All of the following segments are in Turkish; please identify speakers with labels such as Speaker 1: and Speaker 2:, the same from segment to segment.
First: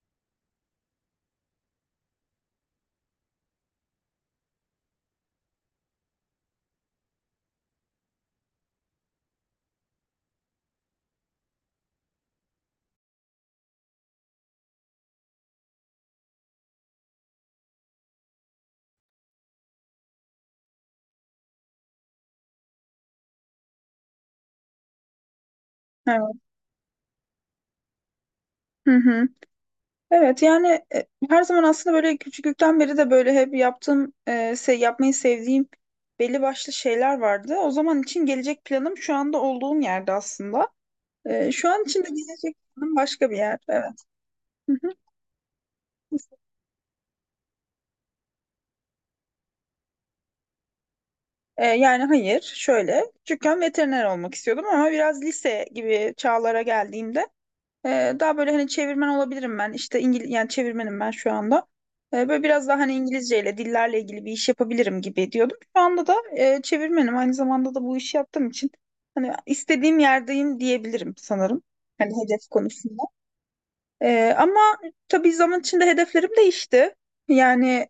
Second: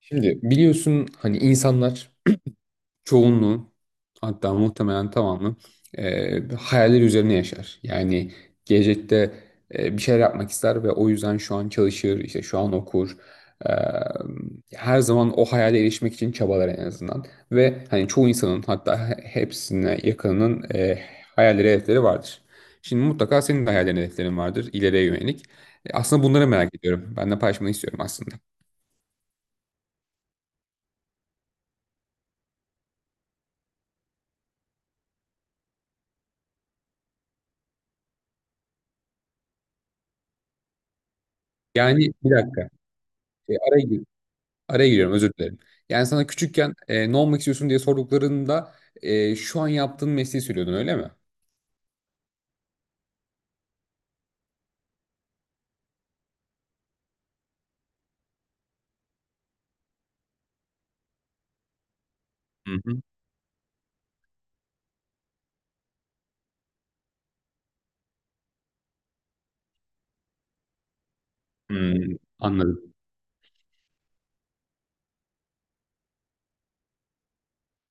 Speaker 1: Şimdi biliyorsun hani insanlar çoğunluğu, hatta muhtemelen tamamı hayaller üzerine yaşar. Yani gelecekte bir şeyler yapmak ister ve o yüzden şu an çalışır, işte şu an okur. E, her zaman o hayale erişmek için çabalar en azından. Ve hani çoğu insanın, hatta hepsine yakınının hayalleri, hedefleri vardır. Şimdi mutlaka senin de hayallerin, hedeflerin vardır ileriye yönelik. Aslında
Speaker 2: Evet.
Speaker 1: bunları merak ediyorum. Ben de paylaşmanı istiyorum aslında.
Speaker 2: Hı hı. Evet yani her zaman aslında böyle küçüklükten beri de böyle hep yaptığım, yapmayı sevdiğim belli başlı şeyler vardı. O zaman için gelecek planım şu anda olduğum yerde aslında. Şu an için de
Speaker 1: Yani bir
Speaker 2: gelecek
Speaker 1: dakika.
Speaker 2: planım başka bir
Speaker 1: E,
Speaker 2: yer.
Speaker 1: araya
Speaker 2: Evet.
Speaker 1: gir-
Speaker 2: Hı
Speaker 1: Araya
Speaker 2: hı.
Speaker 1: giriyorum, özür dilerim. Yani sana küçükken ne olmak istiyorsun diye sorduklarında şu an yaptığın mesleği söylüyordun, öyle mi?
Speaker 2: Yani hayır, şöyle küçükken veteriner olmak istiyordum ama biraz lise gibi çağlara geldiğimde daha böyle, hani, çevirmen olabilirim ben. İşte yani çevirmenim ben şu anda. Böyle biraz
Speaker 1: Hı
Speaker 2: daha, hani,
Speaker 1: hı.
Speaker 2: İngilizceyle, dillerle ilgili bir iş yapabilirim gibi diyordum. Şu anda da çevirmenim. Aynı zamanda da bu işi yaptığım için hani istediğim yerdeyim diyebilirim sanırım. Hani
Speaker 1: Hmm,
Speaker 2: hedef
Speaker 1: anladım.
Speaker 2: konusunda. Ama tabii zaman içinde hedeflerim değişti. Yani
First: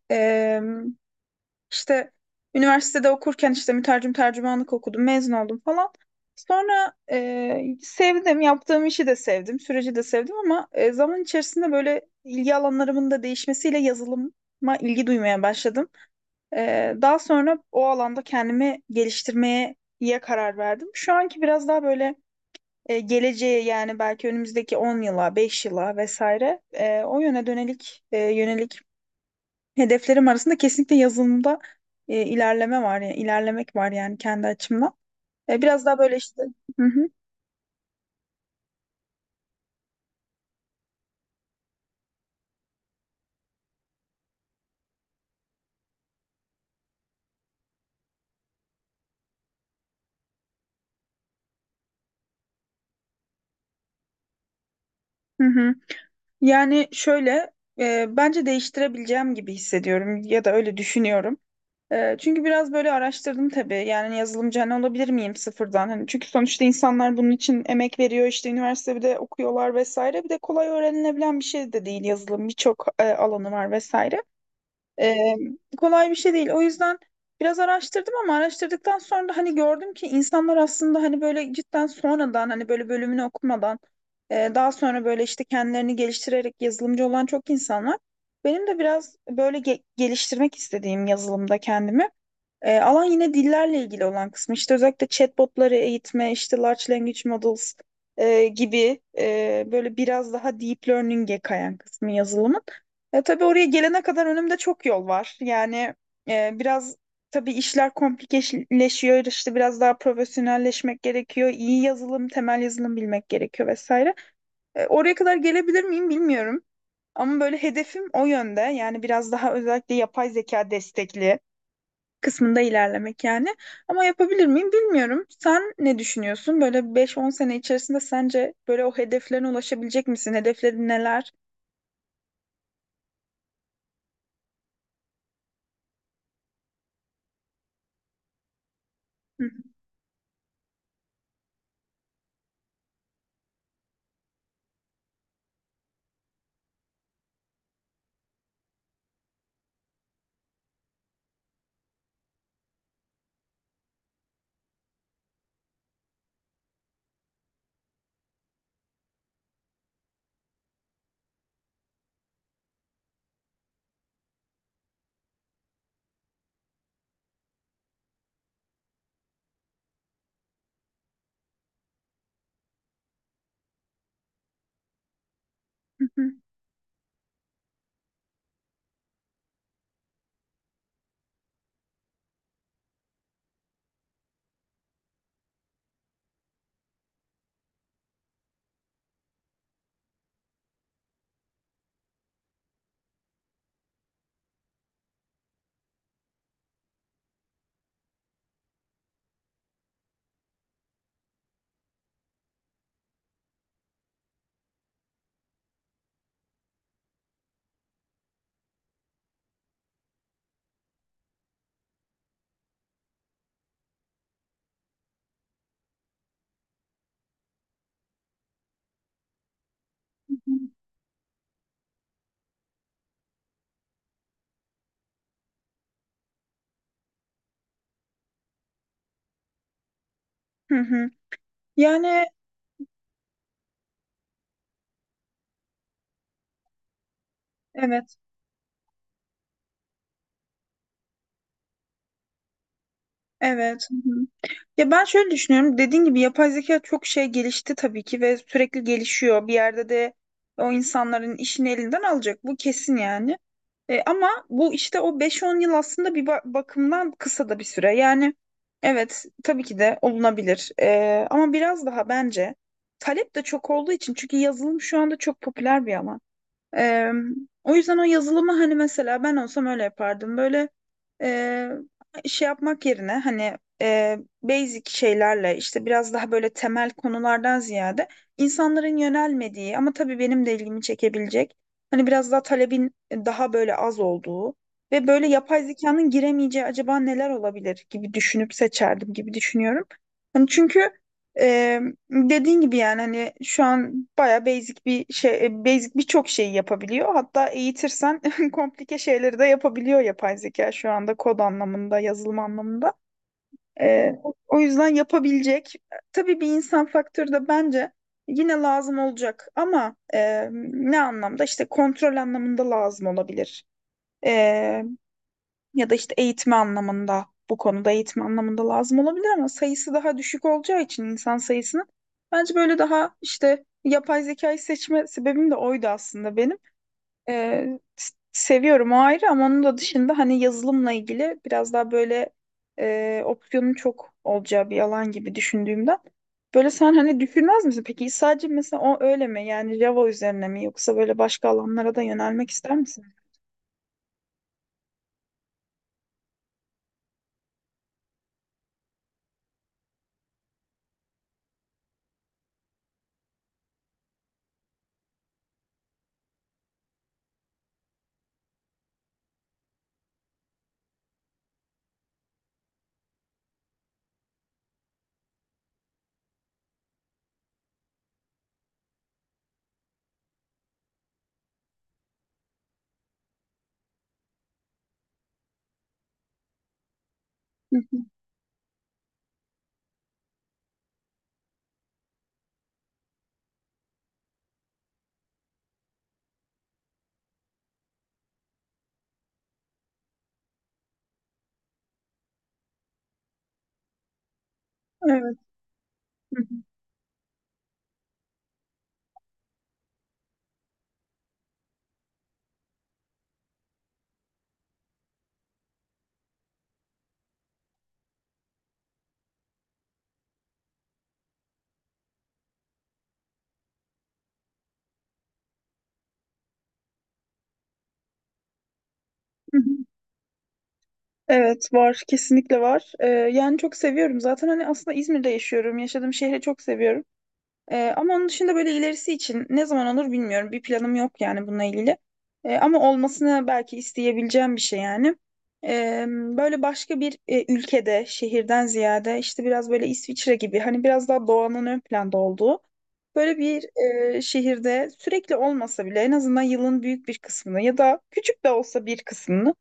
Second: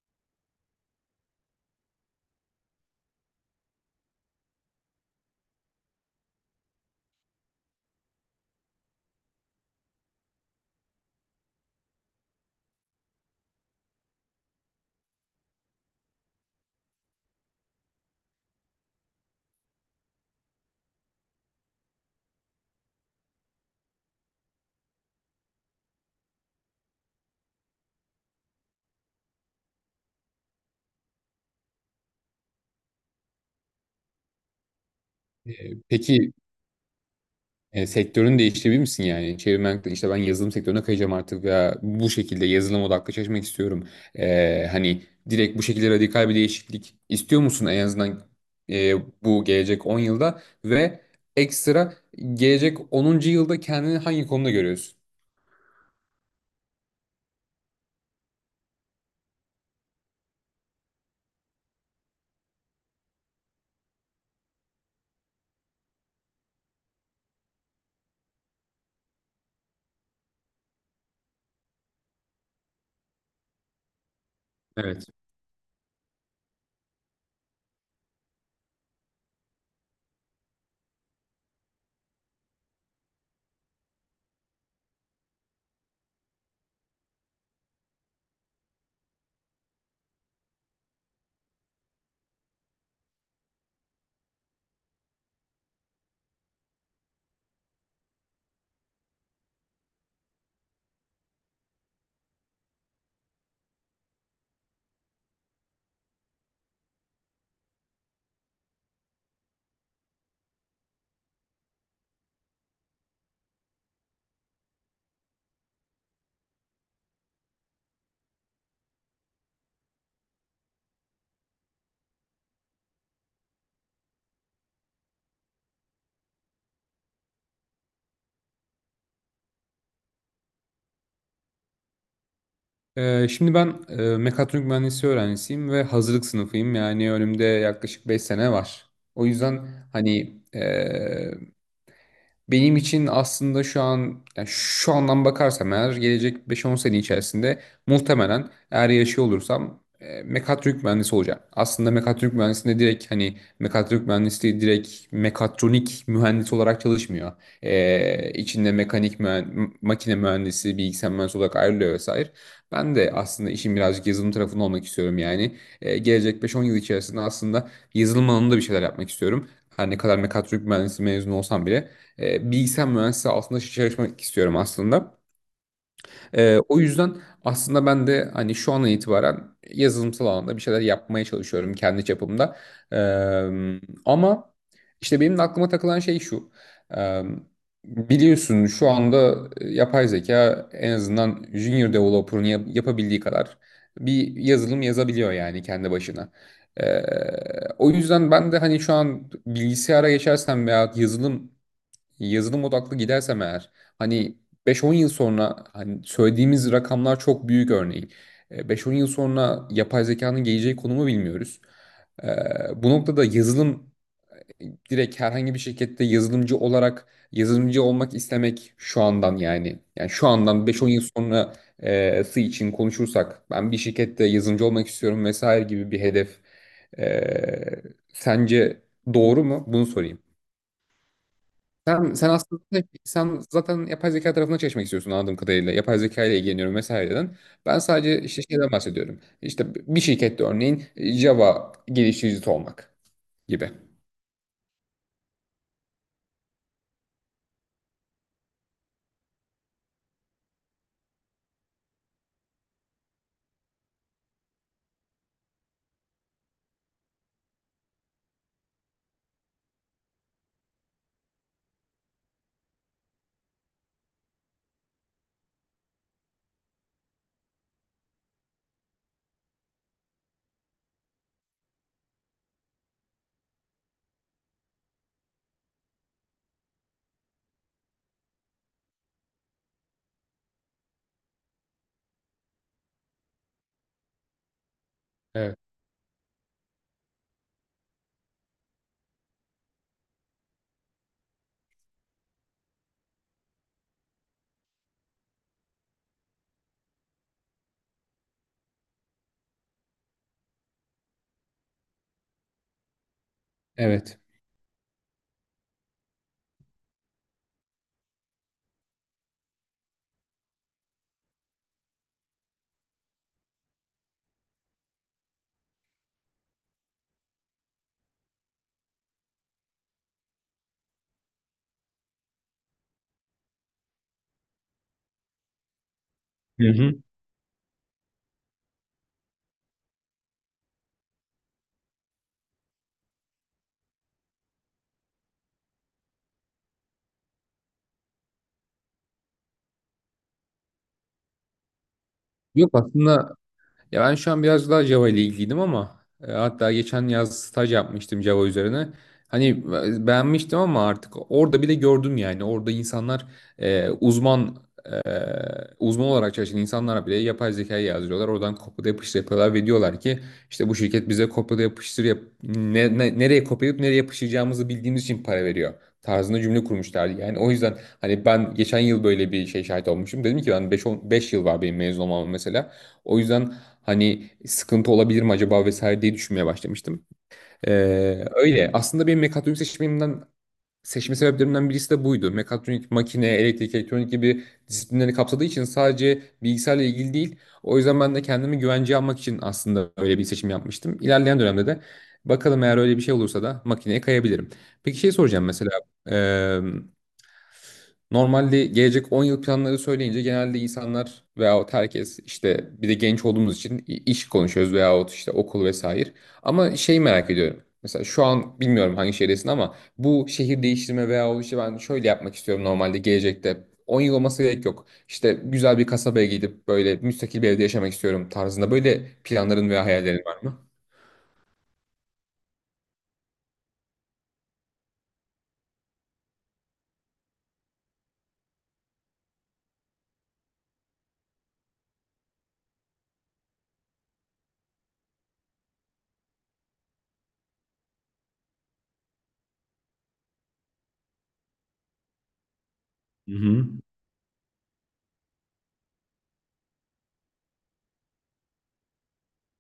Speaker 2: işte üniversitede okurken işte mütercim tercümanlık okudum, mezun oldum falan. Sonra sevdim, yaptığım işi de sevdim, süreci de sevdim ama zaman içerisinde böyle ilgi alanlarımın da değişmesiyle yazılıma ilgi duymaya başladım. Daha sonra o alanda kendimi geliştirmeye ya karar verdim. Şu anki biraz daha böyle geleceğe, yani belki önümüzdeki 10 yıla, 5 yıla vesaire, e, o yöne dönelik e, yönelik hedeflerim arasında kesinlikle yazılımda ilerleme var, yani ilerlemek var yani kendi açımdan. E,
Speaker 1: E,
Speaker 2: biraz daha böyle
Speaker 1: peki
Speaker 2: işte. Hı hı.
Speaker 1: sektörün değiştirebilir misin yani? Çevirmen, işte ben yazılım sektörüne kayacağım artık veya bu şekilde yazılım odaklı çalışmak istiyorum. Hani direkt bu şekilde radikal bir değişiklik istiyor musun en azından, e, bu gelecek 10 yılda ve ekstra gelecek 10'uncu yılda kendini hangi konuda görüyorsun?
Speaker 2: Hı hı. Yani şöyle, bence değiştirebileceğim gibi hissediyorum ya da öyle düşünüyorum. Çünkü biraz böyle araştırdım tabii, yani yazılımcı hani olabilir miyim sıfırdan? Hani çünkü sonuçta insanlar bunun için emek veriyor, işte üniversitede okuyorlar vesaire, bir de kolay öğrenilebilen bir şey de değil yazılım, birçok alanı var vesaire.
Speaker 1: Evet.
Speaker 2: Ee, kolay bir şey değil. O yüzden biraz araştırdım ama araştırdıktan sonra da hani gördüm ki insanlar aslında hani böyle cidden sonradan, hani böyle bölümünü okumadan, daha sonra böyle işte kendilerini geliştirerek yazılımcı olan çok insan var. Benim de biraz böyle geliştirmek istediğim yazılımda kendimi. Alan yine dillerle ilgili olan kısmı. İşte özellikle chatbotları eğitme, işte large language models böyle biraz daha deep learning'e kayan kısmı yazılımın. Tabii oraya gelene kadar önümde çok yol var. Yani biraz, tabii, işler komplikeleşiyor. İşte biraz daha profesyonelleşmek gerekiyor. İyi yazılım, temel yazılım bilmek gerekiyor vesaire. Oraya kadar gelebilir miyim bilmiyorum. Ama böyle hedefim o yönde. Yani biraz daha özellikle yapay zeka destekli kısmında ilerlemek yani. Ama yapabilir miyim bilmiyorum. Sen ne düşünüyorsun? Böyle 5-10 sene içerisinde sence böyle o hedeflerine ulaşabilecek misin? Hedeflerin neler?
Speaker 1: Şimdi ben mekatronik mühendisi öğrencisiyim ve hazırlık sınıfıyım. Yani önümde yaklaşık 5 sene var. O
Speaker 2: Hı
Speaker 1: yüzden hani benim için aslında şu an, yani şu andan bakarsam eğer gelecek beş on sene içerisinde, muhtemelen eğer yaşıyor olursam, mekatronik mühendisi olacağım. Aslında mekatronik mühendisinde direkt, hani mekatronik mühendisliği, direkt mekatronik mühendis olarak çalışmıyor. E, içinde makine mühendisi, bilgisayar mühendisi olarak ayrılıyor vesaire. Ben de aslında işin birazcık yazılım tarafında olmak istiyorum yani. Gelecek beş on yıl içerisinde aslında yazılım alanında bir şeyler yapmak istiyorum. Her ne kadar mekatronik mühendisi mezunu olsam bile, bilgisayar mühendisliği altında çalışmak istiyorum aslında.
Speaker 2: hı hı.
Speaker 1: O yüzden aslında ben de hani şu an itibaren yazılımsal alanda bir şeyler yapmaya çalışıyorum kendi çapımda. E, ama işte benim de aklıma takılan şey şu. E, biliyorsun şu anda yapay zeka en azından junior developer'ın yapabildiği kadar bir yazılım yazabiliyor yani, kendi başına. E, o yüzden ben de hani şu an bilgisayara geçersem veya yazılım odaklı gidersem eğer, hani 5-10 yıl sonra, hani söylediğimiz rakamlar çok büyük örneğin. 5-10 yıl sonra yapay zekanın geleceği konumu bilmiyoruz. Bu noktada yazılım e, direkt herhangi bir şirkette yazılımcı olarak, yazılımcı olmak istemek şu andan yani. Yani şu andan 5-10 yıl sonrası için konuşursak, ben bir şirkette yazılımcı olmak istiyorum vesaire gibi bir hedef, e, sence doğru mu? Bunu sorayım.
Speaker 2: Hı hı. Hı.
Speaker 1: Sen,
Speaker 2: Yani
Speaker 1: sen aslında şey, sen zaten yapay zeka tarafına çalışmak istiyorsun anladığım kadarıyla. Yapay zeka ile ilgileniyorum vesaireden. Ben
Speaker 2: evet,
Speaker 1: sadece işte şeyden bahsediyorum. İşte bir şirkette örneğin Java geliştiricisi olmak gibi.
Speaker 2: evet. Ya ben şöyle düşünüyorum. Dediğin gibi yapay zeka çok şey gelişti tabii ki ve sürekli gelişiyor. Bir yerde de o insanların işini elinden alacak. Bu kesin yani. Ama bu işte o 5-10 yıl aslında bir bakımdan kısa da bir süre. Yani evet tabii ki de olunabilir. Ama biraz daha bence, talep de çok olduğu için, çünkü yazılım şu anda çok popüler bir alan. Eee, o yüzden o yazılımı hani, mesela ben olsam öyle yapardım. Böyle eee, şey yapmak yerine, hani, basic şeylerle, işte biraz daha böyle temel konulardan ziyade insanların yönelmediği ama tabii benim de ilgimi çekebilecek, hani biraz daha talebin daha böyle az olduğu ve böyle
Speaker 1: Evet.
Speaker 2: yapay zekanın giremeyeceği acaba neler olabilir gibi düşünüp seçerdim gibi düşünüyorum. Hani çünkü ee, dediğin gibi, yani, hani şu an baya basic bir şey, basic birçok şeyi yapabiliyor. Hatta eğitirsen komplike şeyleri de yapabiliyor yapay zeka şu anda, kod anlamında, yazılım anlamında. Ee,
Speaker 1: Evet.
Speaker 2: o yüzden yapabilecek. Tabii bir insan faktörü de bence yine lazım olacak ama ne anlamda? İşte kontrol anlamında lazım olabilir ya da işte eğitme anlamında, bu konuda eğitim anlamında lazım olabilir ama sayısı daha düşük olacağı için insan sayısının, bence böyle, daha işte yapay zekayı seçme sebebim de oydu aslında benim.
Speaker 1: Hı hı.
Speaker 2: Seviyorum, o ayrı, ama onun da dışında hani yazılımla ilgili biraz daha böyle opsiyonun çok olacağı bir alan gibi düşündüğümden. Böyle, sen hani düşünmez misin? Peki sadece mesela o öyle mi? Yani Java üzerine mi, yoksa böyle başka alanlara da yönelmek
Speaker 1: Yok
Speaker 2: ister misin?
Speaker 1: aslında. Ya ben şu an biraz daha Java ile ilgiliydim, ama hatta geçen yaz staj yapmıştım Java üzerine. Hani beğenmiştim ama artık orada bile gördüm yani. Orada insanlar e, uzman e, uzman olarak çalışan insanlar bile yapay zekayı yazdırıyorlar. Oradan kopyala yapıştır yapıyorlar ve diyorlar ki işte bu şirket bize kopyala yapıştır yap, nereye kopyalayıp nereye yapıştıracağımızı bildiğimiz için para veriyor tarzında cümle kurmuşlardı. Yani o yüzden hani ben geçen yıl böyle bir şey şahit olmuşum. Dedim ki ben 5 yıl var benim mezun olmam mesela. O yüzden hani sıkıntı olabilir mi acaba vesaire diye düşünmeye başlamıştım.
Speaker 2: Hı hı.
Speaker 1: Öyle. Aslında benim mekatronik seçmemden, seçme sebeplerimden birisi de buydu. Mekatronik, makine, elektrik, elektronik gibi disiplinleri kapsadığı için sadece bilgisayarla ilgili değil. O yüzden ben de kendimi güvenceye almak için aslında öyle bir seçim yapmıştım. İlerleyen dönemde de bakalım, eğer öyle bir şey olursa da makineye kayabilirim. Peki, şey
Speaker 2: Evet.
Speaker 1: soracağım mesela.
Speaker 2: Hı hı.
Speaker 1: Normalde gelecek 10 yıl planları söyleyince genelde insanlar veyahut herkes, işte bir de genç olduğumuz için iş konuşuyoruz veyahut işte okul vesaire. Ama şey merak ediyorum. Mesela şu an bilmiyorum hangi şehirdesin, ama bu şehir değiştirme veyahut işte ben şöyle yapmak istiyorum normalde gelecekte. 10 yıl olması gerek yok. İşte güzel bir kasabaya gidip böyle müstakil bir evde yaşamak istiyorum tarzında böyle
Speaker 2: Hı hı.
Speaker 1: planların veya hayallerin var mı?
Speaker 2: Evet, var, kesinlikle var. Yani çok seviyorum zaten, hani, aslında İzmir'de yaşıyorum, yaşadığım şehri çok seviyorum. Ama onun dışında böyle ilerisi için ne zaman olur bilmiyorum, bir planım yok yani bununla ilgili. Ama olmasını belki isteyebileceğim bir şey yani. Böyle başka bir ülkede, şehirden ziyade, işte biraz böyle İsviçre gibi, hani biraz daha doğanın ön planda olduğu
Speaker 1: Hı
Speaker 2: böyle bir
Speaker 1: hı.
Speaker 2: şehirde, sürekli olmasa bile en azından yılın büyük bir kısmını ya da küçük de olsa bir kısmını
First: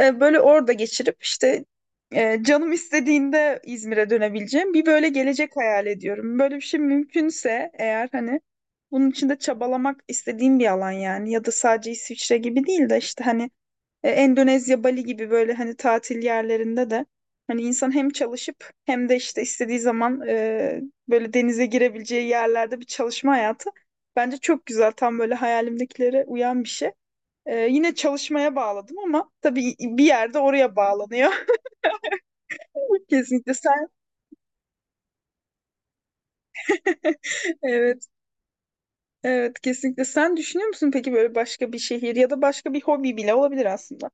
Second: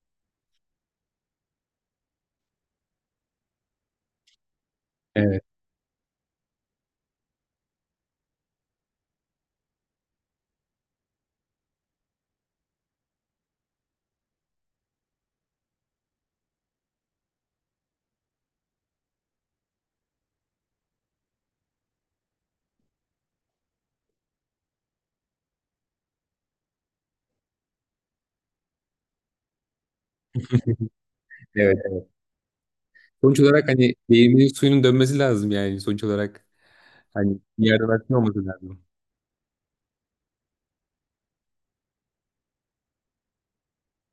Speaker 2: böyle orada geçirip, işte, canım istediğinde İzmir'e dönebileceğim bir böyle
Speaker 1: Evet.
Speaker 2: gelecek hayal ediyorum. Böyle bir şey mümkünse eğer hani, bunun için de çabalamak istediğim bir alan yani. Ya da sadece İsviçre gibi değil de, işte hani, Endonezya, Bali gibi böyle hani tatil yerlerinde de, hani insan hem çalışıp hem de işte istediği zaman böyle denize girebileceği yerlerde bir çalışma hayatı bence çok güzel, tam böyle hayalimdekilere uyan bir şey. Yine çalışmaya bağladım ama tabii bir yerde oraya bağlanıyor.
Speaker 1: Evet. Sonuç
Speaker 2: Kesinlikle
Speaker 1: olarak
Speaker 2: sen.
Speaker 1: hani değirmenin suyunun dönmesi lazım yani, sonuç olarak. Hani bir yerden
Speaker 2: Evet,
Speaker 1: aklın olması lazım.
Speaker 2: evet, kesinlikle. Sen düşünüyor musun peki, böyle başka bir şehir ya da başka bir hobi bile olabilir aslında.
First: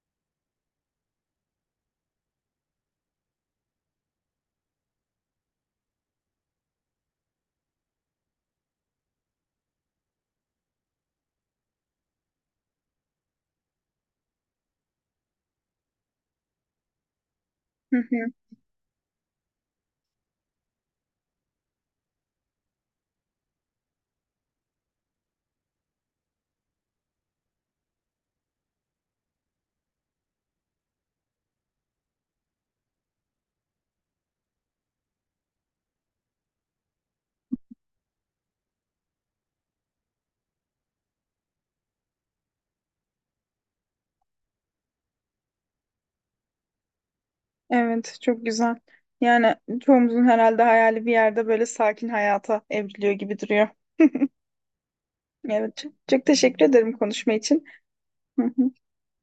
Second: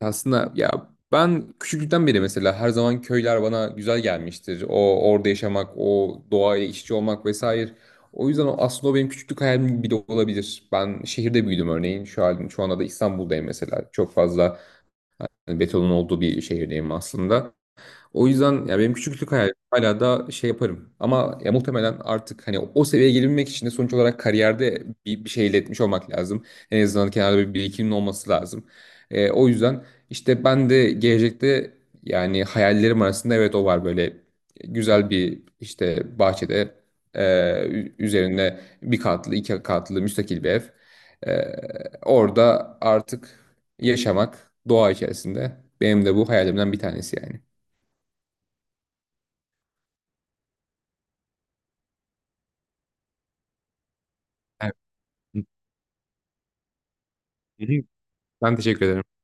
Speaker 1: Aslında ya ben küçüklükten beri mesela her zaman köyler bana güzel gelmiştir. Orada yaşamak, o doğayla iç içe olmak vesaire. O yüzden o, aslında o benim küçüklük hayalim bile olabilir. Ben şehirde büyüdüm örneğin. Şu anda da İstanbul'dayım mesela. Çok fazla hani betonun olduğu bir şehirdeyim aslında.
Speaker 2: Hı
Speaker 1: O
Speaker 2: hı.
Speaker 1: yüzden ya benim küçüklük hayalim hala da şey yaparım. Ama ya muhtemelen artık hani o seviyeye gelebilmek için de sonuç olarak kariyerde bir şey elde etmiş olmak lazım. En azından kenarda bir birikimin olması lazım. O yüzden işte ben de gelecekte, yani hayallerim arasında evet o var, böyle güzel bir, işte bahçede e, üzerinde bir katlı iki katlı müstakil bir ev. Orada artık yaşamak doğa içerisinde, benim de bu hayalimden bir tanesi yani.
Speaker 2: Evet, çok güzel. Yani çoğumuzun herhalde hayali bir yerde böyle sakin hayata evriliyor gibi duruyor.
Speaker 1: Hı
Speaker 2: Evet, çok, çok teşekkür ederim konuşma için.
Speaker 1: hı.
Speaker 2: Hı
Speaker 1: Ben
Speaker 2: hı.
Speaker 1: teşekkür ederim.